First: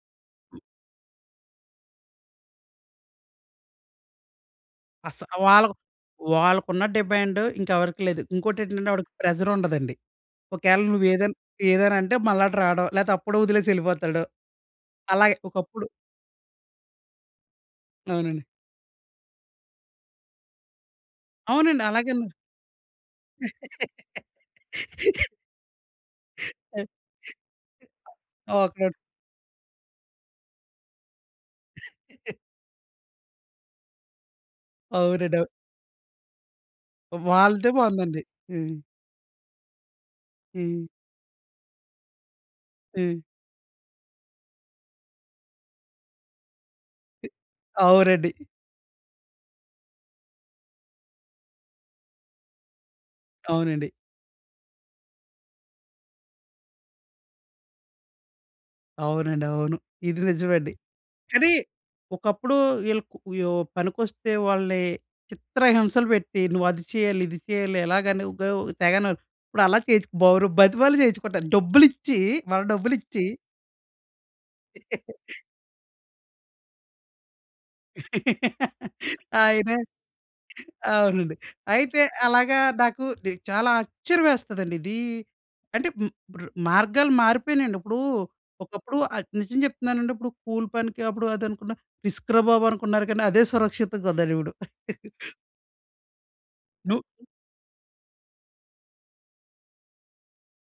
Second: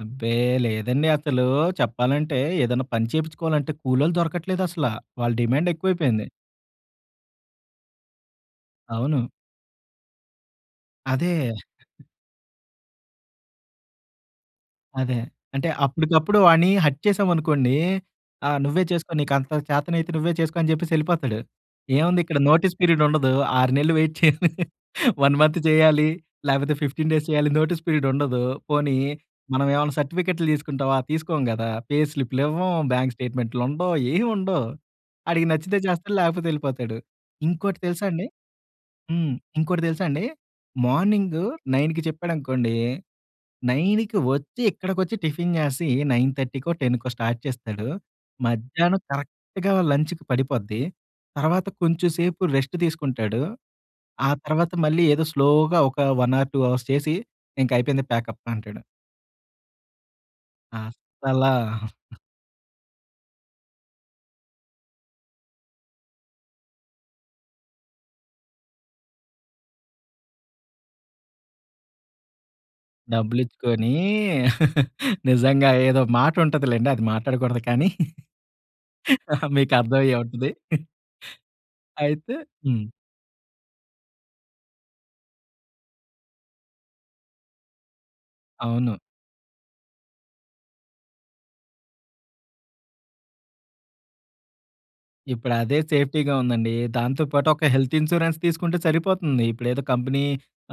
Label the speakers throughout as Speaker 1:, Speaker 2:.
Speaker 1: అబ్బే! లేదండి అసలు చెప్పాలంటే ఏదైనా పని చేపించుకోవాలంటే కూలోలు దొరకట్లేదసల.
Speaker 2: అస
Speaker 1: వాళ్ళ డిమాండ్
Speaker 2: వాళ్ళకు
Speaker 1: ఎక్కువైపోయింది.
Speaker 2: వాళ్ళకున్న డిమాండ్ ఇంకెవరికి లేదు. ఇంకోటి ఏంటంటే ఆడికి
Speaker 1: అవును.
Speaker 2: ప్రెషర్ ఉండదండి. ఒకవేళ
Speaker 1: అదే.
Speaker 2: నువ్వేదైన్ ఏదైనా అంటే మళ్ళా అటు రావడం లేకపోతే అప్పుడు వదిలేసి ఎళ్ళిపోతాడు.
Speaker 1: అదే.
Speaker 2: అలాగే
Speaker 1: అంటే
Speaker 2: ఒకప్పుడు
Speaker 1: అప్పడుకప్పుడు వాడిని హర్ట్ చేసామనుకోండి.
Speaker 2: అవునండి.
Speaker 1: ఆ "నువ్వే చేసుకో నీకంత చేతనైతే నువ్వే చేసుకో." అని చెప్పేసి యెళ్ళిపోతాడు.
Speaker 2: అవునండి.
Speaker 1: ఏముంది
Speaker 2: అలగనె.
Speaker 1: ఇక్కడ నోటీస్ పీరియడ్ ఉండదు. 6 నెలలు వెయిట్ చేయలి, 1 మంత్ చేయాలి. లేకపోతే 15 డేస్ చేయాలి నోటీస్ పీరియడ్ ఉండదు.
Speaker 2: ఓకే.
Speaker 1: పోనీ మనమేమన్నా సర్టిఫికేటులు తీసుకుంటావా తీసుకోం గదా! పే స్లిపులు ఇవ్వం, బ్యాంకు స్టేట్‌మెంటులుండవు. ఏయి ఉండవు.
Speaker 2: అవునండి.
Speaker 1: ఆడికి
Speaker 2: అవు
Speaker 1: నచ్చితే జేస్తాడు, లేకపోతే యెళ్ళిపోతాడు.
Speaker 2: వాలదె
Speaker 1: ఇంకోటి తెలుసా
Speaker 2: బావుందండి.
Speaker 1: అండి
Speaker 2: హ్మ్.
Speaker 1: హ్మ్. ఇంకోటి తెలుసా అండి?
Speaker 2: హ్మ్.
Speaker 1: మార్నింగ్ 9కి చెప్పాడనుకోండి
Speaker 2: హ్మ్.
Speaker 1: 9కి వచ్చి, ఇక్కడికొచ్చి టిఫిను జేసి, 9:30కో 10కో స్టార్ట్ చేస్తాడు.
Speaker 2: అవునండి.
Speaker 1: మధ్యాహ్నం కరెక్ట్‌గా లంచ్‌కి పడిపోద్ది. తర్వాత కొంచెం సేపు రెస్టు తీసుకుంటాడు.
Speaker 2: అవునండి.
Speaker 1: ఆ తర్వాత మళ్ళీ ఏదో స్లోగా ఒక 1 ఆర్ 2 అవర్స్ చేసి, ఇంకయిపోంది ప్యాకప్ అంటాడు.
Speaker 2: అవునండి. అవును. ఇది నిజమండి.
Speaker 1: అసలా.
Speaker 2: కానీ ఒకప్పుడు వీళ్ళు యొ పనికొస్తే వాళ్ళని చిత్రహింసలు పెట్టి, నువ్వు అది చేయాలి, ఇది చేయాలి ఎలాగని ఉగ తెగన ఇప్పుడు అలా చేయించి, బరు బతిమాలి చేయించుకుంటారు. డబ్బులిచ్చి మన డబ్బులిచ్చి
Speaker 1: డబ్బులిచ్చుకొని నిజంగా ఏదో మాట ఉంటదిలెండి అది మాట్లాడకూడదు కానీ,
Speaker 2: ఆయనే
Speaker 1: మీకర్థమయ్యే ఉంటది.
Speaker 2: అవునండి. అయితే
Speaker 1: అయితే
Speaker 2: అలాగా
Speaker 1: హ్మ్.
Speaker 2: నాకు నె చాలా ఆశ్చర్యం యేస్తదండి. ఇది అంటే హ్మ్. ఇప్పుడు మార్గాలు మారిపెయినాయండి. ఇప్పుడు
Speaker 1: అవును.
Speaker 2: ఒకప్పుడు అది నిజం చెప్తున్నానండి ఇప్పుడు కూలి పనికి అప్పుడు అనుకున్నా రిస్కురా బాబు అనుకున్నారు. గానీ అదే సురక్షితం‌గా ఉందిప్పుడు.
Speaker 1: ఇప్పుడు అదే సేఫ్టీగా ఉందండి.
Speaker 2: నువ్
Speaker 1: దాంతో పాటు ఒక హెల్త్ ఇన్స్‌రెన్స్ తీసుకుంటే సరిపోతుంది. ఇప్పుడేదో కంపెనీ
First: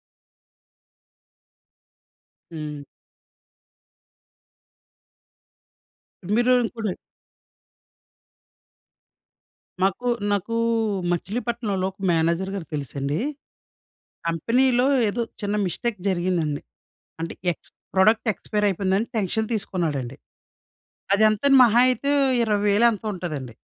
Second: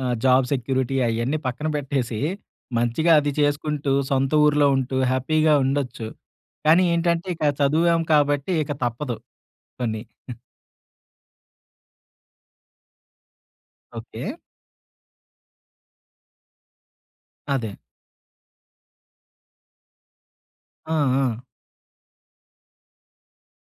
Speaker 1: ఆహ్, జాబ్ సెక్యూరిటీ అయన్నీ పక్కన పెట్టేసి
Speaker 2: హ్మ్.
Speaker 1: మంచిగా అది చేసుకుంటూ సొంత ఊర్లో ఉంటూ హ్యాపీగా ఉండొచ్చు.
Speaker 2: మీరు
Speaker 1: కానీ
Speaker 2: ఇంకొటి
Speaker 1: ఏంటంటే ఇక చదివాం కాబట్టి ఇక తప్పదు కొన్ని.
Speaker 2: మాకు నాకు మచిలీపట్నంలో ఒక మేనేజరు గారు తెలుసండి.
Speaker 1: ఓకే.
Speaker 2: కంపెనీలో ఏదో చిన్న మిస్టేక్ జరిగిందండి. అంటే ఎక్స్
Speaker 1: అదే.
Speaker 2: ప్రొడక్ట్ ఎక్స్‌పైర్ అయిపోయిందని టెన్షన్ తీసుకున్నాడండి.
Speaker 1: ఆ! ఆ!
Speaker 2: అదెంతని మహా అయితే 20,000 ఎంతో ఉంటదండి.